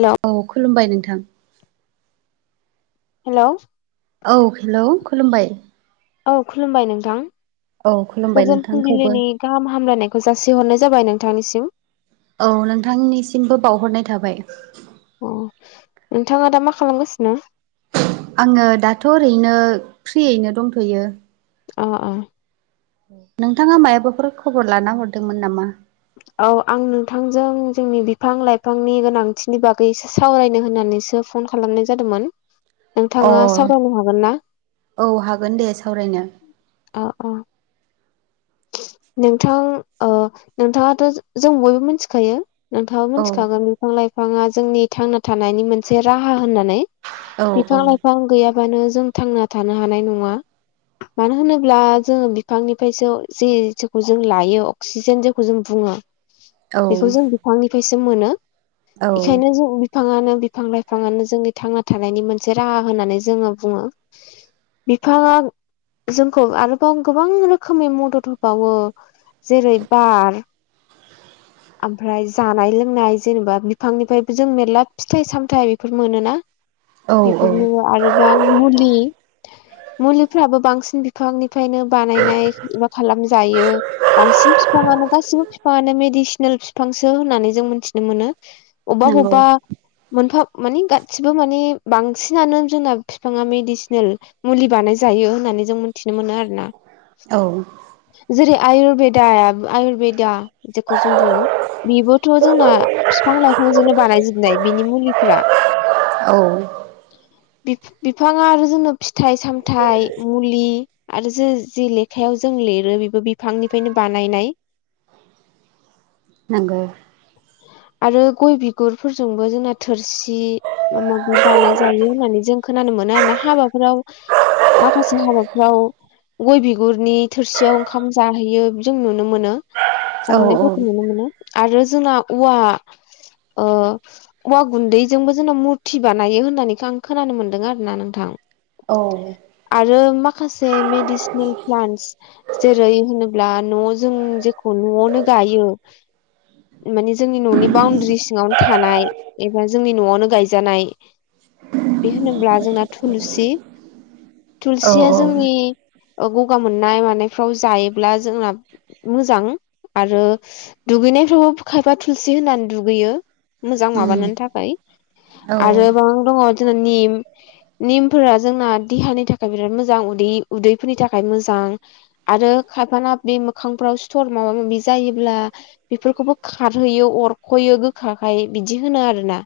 Hello औ खुलुमबाय नोंथां। हेल'। औ हेल' खुलुमबाय। औ खुलुमबाय नोंथां। औ खुलुमबाय गोजोन नोंथांखौबो फुंबिलिनि गाहाम हामलायनायखौ जासिहरनाय जाबाय नोंथांनिसिम। औ नोंथांनिसिमबो बावहरनाय थाबाय। अ नोंथाङा दा मा खालामगासिनो? आङो दाथ' ओरैनो फ्रियैनो दंथ'यो। अ अ नोंथाङा मायाबाफोर खबर लाना हरदोंमोन नामा? औ आं नोंथांजों जोंनि बिफां लाइफांनि गोनांथिनि बागै एसे सावरायनो होननानै होननानैसो फन खालामनाय जादोंमोन अ नोंथाङा सावरायनो हागोन ना? औ हागोन दे सावरायनो अ अ नोंथां ओ नोंथाङाथ' जों बयबो मिथिखायो। नोंथाङाबो औ मिथिखागोन बिफां लाइफाङा जोंनि थांना थानायनि मोनसे राहा होननानै औ बिफां औ लाइफां गैया बांनो जों थांना थानो हानाय नङा मानो होनोब्ला जोङो बिफांनिफ्रायसो जे जेखौ जों लायो अक्सिजेन जेखौ जों बुङो औ बेखौ जों बिफांनिफ्राय मोनो औ बेखायनो जों बिफांनो बिफां लाइफाङानो जोंनि थांना थानायनि मोनसे राहा होननानै जोङो बुङो बिफाङा जोंखौ आरोबाव गोबां रोखोमै मदद जेरै बार ओमफ्राय जानाय लोंनाय जेनेबा बिफांनिफ्रायबो जों मेरला फिथाइ सामथाय बेफोर मोनोना औ औ बेफोरनो आरोबां मुलि मुलिफ्राबो बांसिन बिफां फ्रायनो बानायनाया जायो बांसिन बिफाङानो गासिबो बिफाङानो मेडिसिनेल बिफांसो होननानै जों मिथिनो मोनो अबेबा नंगौ बबेबा मोनफा माने गासिबो माने बांसिनानो जोंना बिफाङा मेडिसिनेल मुलि बानाय जायो होननानै जों मिथिनो मोनो आरो ना औ जेरै आयुरवेदा आयुरवेदा जेखौ जों बुङो बेबोथ' जोंना बिफां लाइफांजोंनो बानायजोबनाय बिनि मुलिफ [inaudible] [inaudible] [unintelligible] बिफाङा आरो जोंनो फिथाइ सामथायाइ मुलि आरो जों जि लेखायाव जों लिर बेबो बिफांनिफ्रायनो बानायनाय नोंगौ [inaudible] आरो गय बिगुरफोरजोंबो जोंना थोरसि माबा माबि बानाय जायो होननानै जों खोनानो मोन हाबाफोराव माखासे हाबाफ्राव गय बिगुरनि थोरसियाव ओंखाम जाहैयो जों नुनो मोनो औ औ जाहैनायफोरखौ नुनो मोनो आरो जोंना औवा औवा गुन्दैजोंबो जों' मुरथि बानायो होननानैखौ आं खोनानो मोनदों आरो ना नोंथां। औ आरो माखासे मेडिसिनेल प्लान्टस जेरै होनोब्ला न' जों जेखौ न'आवनो गायो मानि जोंनि न'नि बाउणड्रि सिङावनो थानाय एबा जोंनि न'आवनो गायजानाय बे होनोब्ला जोंना थुलसि औ थुलसिया जोंनि ओ गगा मोननाय मानायफ्राव जायोब्ला जोंना मोजां आरो दुगैनायफ्रावाबो खायफा थुलसि होनानै दुगैयो मोजां उम माबानि थाखाय औ आरो ब दङ [unintelligible] निमफोरा जोंना देहानि थाखाय बिराद मोजां उदै - उदैफोरनि थाखाय मोजां आरो खायफाना बे मोखांफोराव सिथ'र माबा माबि जायोब्ला बेफोरखौबो खारहैयो अरख'यो गोखााखाय बिदि होनो आरोना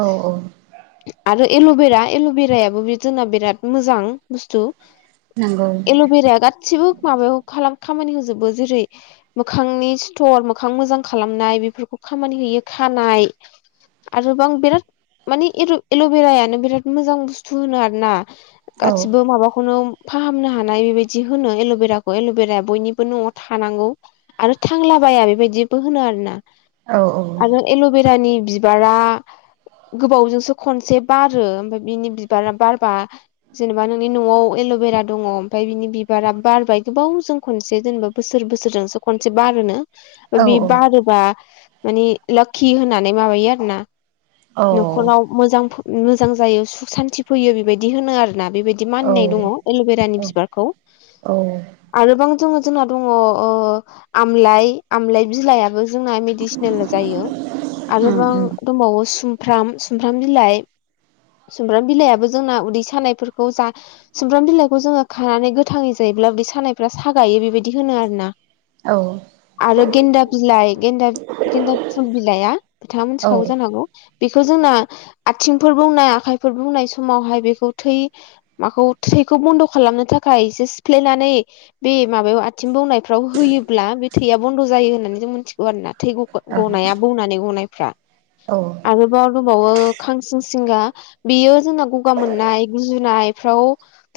औ औ आरो एल'बेरा एल'बेरायाबो बि जोंना बिराद मोजां बुस्थु नंगौ एल'बेराया गाथि बो माबायाव खालाम खामानि होजोबो जेरै मोखांनि सिथ'र मोखां मोजां खालामनाय बेफोरखौ खामानि होयो खानाय आरोबां बिराद माने एल' एल'बेरायानो बिराद मोजां बुस्थु होनो आरोना औ गासिबो माबाखौनो फाहामनो हानाय बेबायदि होनो एल'बेराखौ एल'बेराया बयनिबो न'आव थानांगौ आरो थांला [unintelligible] बेबायदिबो होनो आरो ना औ औ [unintelligible] बिबारा गोबावजोंसो खनसे बारो ओमफ्राय बिनि बिबारा बारबा जेनेबा नोंनि न'आव एल'बेरा दङ ओमफ्राय बिनि बिबारा बारबाय गोबाव जों खनसे जेनेबा बोसोर बोसोरजोंसो खनसे बारोनो बे बारोबा मानिे लाकि होननानै माबायो आरो ना औ न'खराव मोजां मोजां जायो सुख सान्थि फैयो बेबायदि होनो आरो ना बेबायदि औ मानिनाय दङ औ एल'बेरानि बिबारखौ औ आरोबां दङ जोंना दङ आमलाइ आमलाइ बिलायाबो जोंना मेडिसिनेल जायो आरोबां उम दंबावो सुमफ्राम सुमफ्राम बिलाइ सुमब्राम बिलायाबो जोंना उदै सानायफोरखौ जा सुमब्राम बिलाइखौ जोङो खानानै गोथाङै जायो ब्ला उदै सानायफ्रा सागायो बेबायदि होनो आरो ना औ आरो गेन्दा बिलाइ गेन्दा गेन्दा फुल बिलाइआ बिथाङा औ मोनथिखागौ जानोहागौ बेखो जोंना आथिंफोर बौनाय आखाइफोर बौनाय समावहाय बेखौ थै माखौ थैखौ बन्द' खालामनो थाखाय एसे सिफ्लेनानै बे माबायाव आथिं बौनायफ्राव होयोब्ला थैया बन्द' जायो होननानै जों मिथिगौ आरोना थै ग ग'नाया बौनानै ग'नायफ्रा औ आरोबाव दंबावो खांसिं सिंगा बेयो जोंना ग'गा मोननाय गुजुनाय फ्राव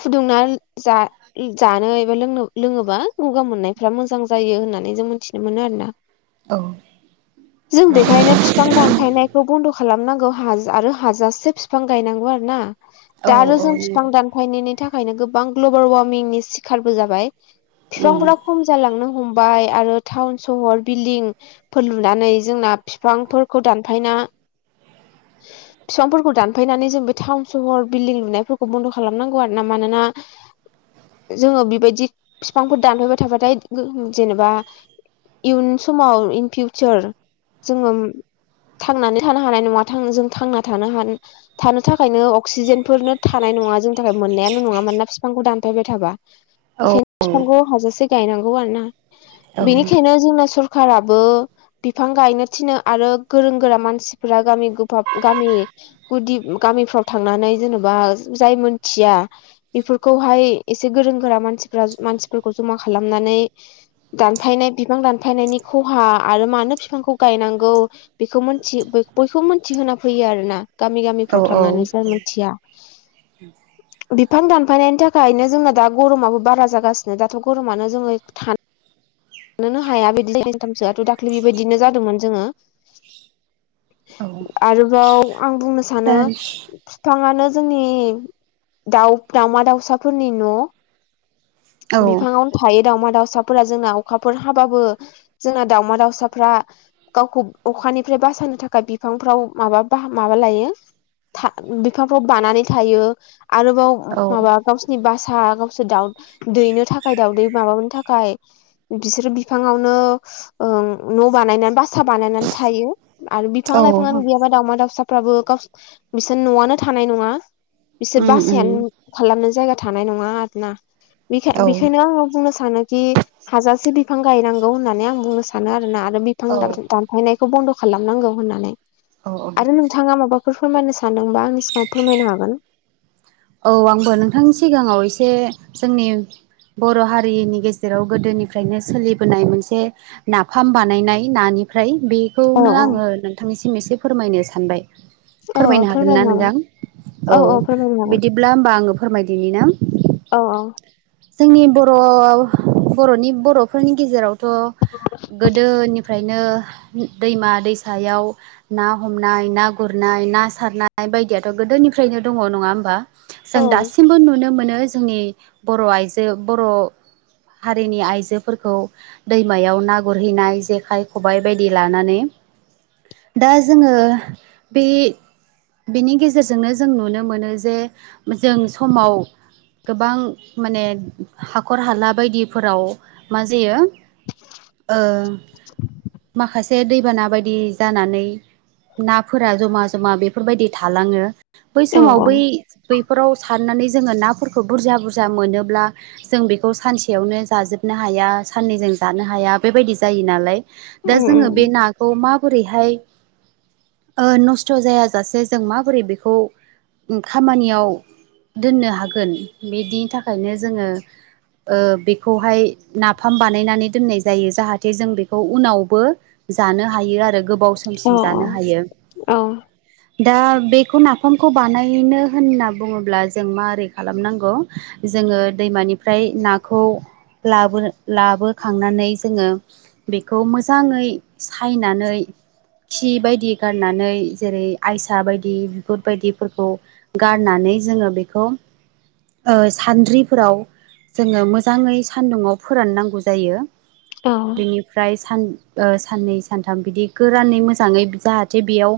फुदुंना जा जानो एबा लोंनो लोङोबा ग'गा मोननायफ्रा मोजां जायो होननानै जों मिनथिनो मोनो आरो ना औ [inaudible] जों बेखायनो फिफां दानफायनायखौ बन्द' खालामनांगौ हा आरो हाजासे फिफां गायनांगौ आरो ना। औ दा नंगौ आरो जों बिफां दानफायनायनि थाखायनो गोबां ग्ल'बेल वार्मिंनि सिखारबो जाबाय। उम फिफांफोरा खम जालांनो हमबाय आरो टाउन सहर बिल्डिंफोर लुनानै जोंना फिफांफोरखौ दानफायना बिफांफोरखौ दानफायनानै जों बे टाउन सहर बिल्डिं लुनायफोरखौ बन्द' खालामनांगौ आरो ना मानो ना जोङो बिबायदि फिफांफोर दानहोबाय थाबाथाय जेनेबा इयुन समाव इन फिउचार जोङो थांनानै थानो हानाय नङा थां जों थांना थानो हानो थाखायनो अक्सिजेनफोरनो थानाय नङा जोंनि थाखाय मोननायानो नङा मानोना फिफांखौ दानफायबाय थाबा। औ बेखायनो फिफांखौ हाजासे गायनांगौ आरो ना औ बेनिखायनो जोंना सर खाराबो बिफां गायनो थिनो आरो गोरों गोरा मानसिफोरा गामि गोफाब गामि गुदि गामिफ्राव थांनानै जेनेबा जाय मोनथिया बेफोरखौहाय एसे गोरों गोरा मानसि फोरा मानसिफोरखौ जमा खालामनानै दानफायनाय बिफां दानफायनायनि खहा आरो मानो बिफांखौ गायनांगौ बेखौ मोन्थि बयखौबो मिथिहोना फैयो आरो ना गामि औ गामिफ्राव थांनानै जाय मोनथिया। बिफां दानफायनायनि थाखायनो जोंना दा गरमाबो बारा जागासिनो दाथ' गरमानो जोङो था नोनो हाया [inaudible] दाख्लै बेबायदिनो जादोंमोन जोङो। औ। आरोबाव आं बुंनो सानो फिफाङानो जोंनि दाव दावमा दाउसाफोरनि न'। बिफाङावनो थायो दाउमा दाव साफोरा जोंना अखाफोर हाबाबो जोंना दाउमा दाउसाफ्रा गावखौ अखानिफ्राय बा सायनो थाखाय बिफांफ्राव माबा बाहा माबा लायो था बिफांफ्राव बानानै थायो। आरोबाव औ माबा गावसिनि बासा गावसोर दाउ दैनो थाखाय दाउदै माबानो थाखाय बिसोरो बिफांआवनो ओ न' बां बानायना बासा बानायनानै थायो आरो बिफां औ लाइफांआनो गैयाबा दाउमा दाउसाफ्राबो गाव बिसोर न'आनो थानाय नङा। बिसोर उम बासायानो खालामनो जायगा थानाय नङा आरोना बेखाय औ बेखायनो आङो बुंनो सानो खि हाजासे बिफां गायनांगौ होननानै आं बुंनो सानो आरोना आरो बिफां औ दानफायनाय खौ बन्द' खालामनांगौ होन्नानै औ औ आरो नोंथाङा माबा फोर फोरमायनो सानदोंबा आंनि सिगाङाव फोरमायनो हागोन। औ आंबो नोंथांनि सिगाङाव एसे जोंनि बर' हारिनि गेजेराव गोदोनिफ्रायनो सोलिबोनाय मोनसे नाफाम बानायनाय नानिफ्राय औ बेखौनो औ आङो नोंथांनिसिम एसे फोरमायनो सानबाय। औ औ फोरमायनो हागोन्ना हागोन नोंथां? औ बिदिब्ला ओम्बा आङो फोरमायदिनि ना? अह अह। जोंनि बर' बर'नि बर'फोरनि गेजेरावथ' गोदोनि फ्रायनो दैमा दैसायाव ना हमनाय ना गुरनाय ना सारनाय बायदियाथ' गोदोनिफ्रायनो दङ नङा होम्बा? जों औ दासिमबो नुनो मोनो जोंनि बर' आइजो बर' हारिनि आइजोफोरखौ दैमायाव ना गुरहैनाय जेखाइ खबाइ बायदि लानानै‌। दा जोङो बे बेनि गेजेरजोंनो जों नुनो मोनो जे जों समाव गोबां माने हाखर हाला बायदिफोराव मा जायो ओ माखासे दैबाना बायदि जानानै नाफोरा जमा जमा बेफोरबायदि थालाङो। बै औ समाव औ बै बैफोराव सारनानै जोङो नाफोरखौ बुरजा बुरजा मोनोब्ला जों बेखौ सानसेयावनो जाजोब नोहाया सान्नैजों जानो हाया बेबायदि जायोनलाय दा उम जोङो बे उम नाखौ मा बोरैहाय ओ नस्थजायाजासे जों माबोरै बेखौ खामानियाव दोननो हागोन बिदिनि थाखायनो जोङो ओ बेखौहाय नाफाम बानायनानै दोननाय जायो जाहाथे जों बेखौ उनावबो जानो हायो आरो गोबाव औ समसिम जानो हायो। औ दा बेखौ नाफामखौ बानाय नो होनना बुङोब्ला जों मारै खालामनांगौ जोङो दैमानिफ्राय नाखौ लाबोनो लाबोखांनानै जोङो बेखौ मोजाङै सायनानै खि बायदि गारनानै जेरै आयसा बायदि बिगुर बायदिफोरखौ गारनानै जोङो बेखौ ओ सान्द्रिफोराव जोङो मोजाङै सान्दुंङाव फोराननांगौ जायो। औ बेनिफ्राय सान ओ साननै सानथाम बिदि गोरानै मोजाङै जाहाथे बेयाव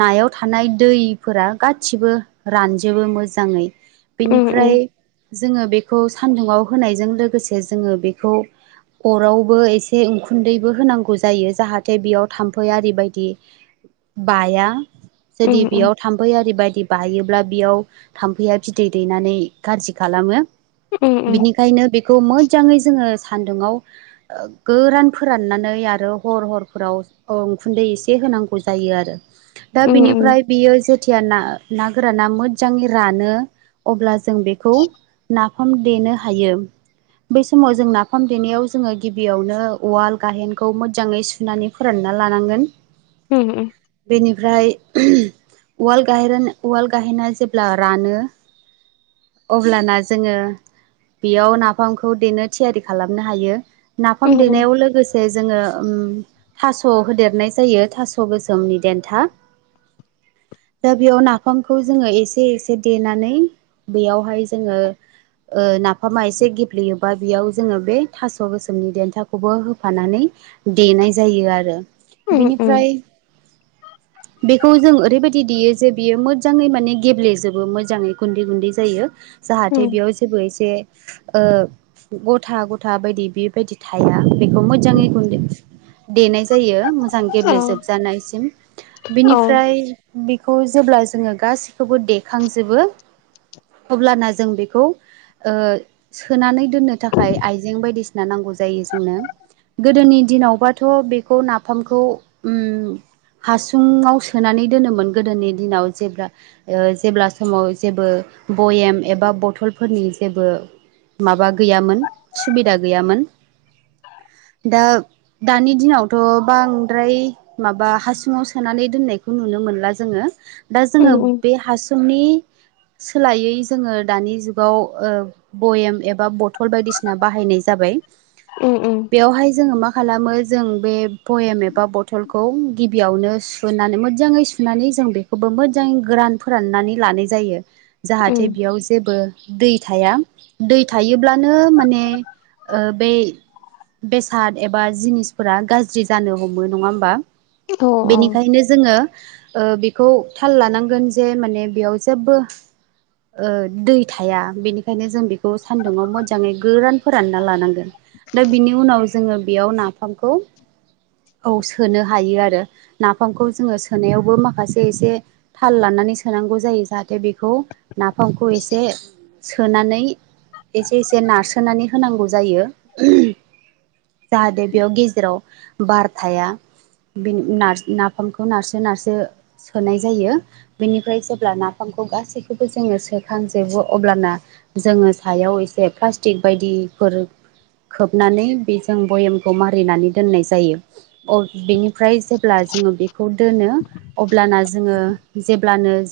नायाव थानाय दैफोरा गासिबो रानजोबो मोजाङै उम बेनिफ्राय उम जोङो बे बेखौ सान्दुंआव होनायजों लोगोसे जोंङो बेखौ अरावबो एसे उखुन्दैबो होनांगौ जायो जाहाथे बेयाव थाम्फै आरि बायदि बाया जुदि उम उम बेयाव थाम्फै आरि बायदि बायो ब्ला बेयाव थामफैया बिदै दैनानै गाज्रि खालामो उम उम बिनिखायनो बे खौ मोजाङै जोङो सान्दुङाव गोरान फोराननानै आरो हर हरफोराव औ उखुन्दै एसे होनांगौ जायो आरो दा उम उम बिनिफ्राय बियो जेथिया ना ना गोराना मोजाङै रानो अब्ला जों बेखौ नाफाम देनो हायो बै समाव जों नाफाम देनायाव जोङो गिबियावनो उवाल गाहेनखौ मोजाङै सुनानै फोरान ना लानांगोन उम उम बेनिफ्राय उम उवाल गाहेन उवाल गाहेना जेब्ला रानो अब्लाना जोङो बेयाव नाफामखौ देनो थियारि खालामनो हायो। नाफाम उम देनायाव लोगोसे जोङो उम थास' होदेरनाय जायो थास' गोसोमनि देन्था दा बेयाव नाफामखौ जोङो एसे एसे देनानै बेयावहाय जोङो ओ नाफामा एसे गेब्लेयोबा बेयाव जोङो बे थास' गोसोमनि देन्थाखौबो होफानानै देनाय जायो आरो उम बेनिफ्राय बेखौ जों ओरैबायदि देयो जे बियो मोजाङै माने गेब्लेजोबो मोजाङै गुन्दै गुन्दै जा जायो उम जाहाथे बेयाव जेबो एसे दे ओ गथा गथा बायदि बेबायदि थाया उम मोजाङै गुन्दै देनाय जायो मोजां औ गेब्लेेजोबजानायसिम औ बिनिफ्राय बेखौ जेब्ला जोङो गाससिखौबो देखांजोबो अब्लाना जों बेखौ ओ सोनानै दोननो थाखाय आइजें बायदिसिना नांगौ जायो जोंनो गोदोनि दिनावबाथ' बेखौ नाफामखौ उम हासुुंआव सोनानै दोनोमोन गोदोनि दिनाव जेब्ला ओ जेब्ला समाव जेबो भयेम एबा बथलफोरनि जेबो माबा गैयामोन सुबिदा गैयामोन [inaudible] दा दानि दिनावथ' बांद्राय माबा हासुङाव सोनानै दोननायखौ नुनो मोनला जोङो दा जोङो उम उम बे हासुंनि सोलायै जोङो दानि जुगाव ओ बयेम एबा बथल बायदिसिना बाहायनाय जाबाय। उम उम बेवहाय जोङो मा खालामो जों बे पयेम एबा बथलखौ गिबियावनो सुनानै मोजाङै सुनानै जों बेखौबो मोजां गोरान फोराननानै लानाय जायो उम जाहाथे बेयाव जेबो दै थाया दै थायोब्लानो माने ओ बे बेसाद एबा जिनिसफोरा गाज्रि जानो हमो नङा होमबा। औ औ बेनिखायनो जोङो ओ बेखौ थाल लानांगोन जे माने बेयाव जेबबो ओ दै थाया बेनिखायनो जों बेखौ सान्दुुंआव मोजाङै गोरान फोरानना लानांगोन। दा बिनि उनाव जोङो बेयाव नाफामखौ औ सोनो हायो आरो नाफामखौ जोङो सोनायावबो माखासे एसे थाल लानानै नानै सोनांगौ जायो जाहाथे बेखौ नाफामखौ एसे सोनानै एसे एसे नारसोनानै होनांगौ जायो उम जाहाथे बेयाव गेजेराव बार थाया बे नारसो नाफामखौ नारसो नारसो सोनाय जायो बेनिफ्राय जेब्ला नाफामखौ खौ गासैखौबो जोङो सोखांजोबो अब्लाना जोङो सायाव एसे प्लास्टिक बायदि फोर खोबनानै बेजों भयेमखौ मारिनानै दोननाय जायो बेनिफ्राय जेब्ला जोङो बेखौ दोनो अब्लाना जोङो जेब्लानो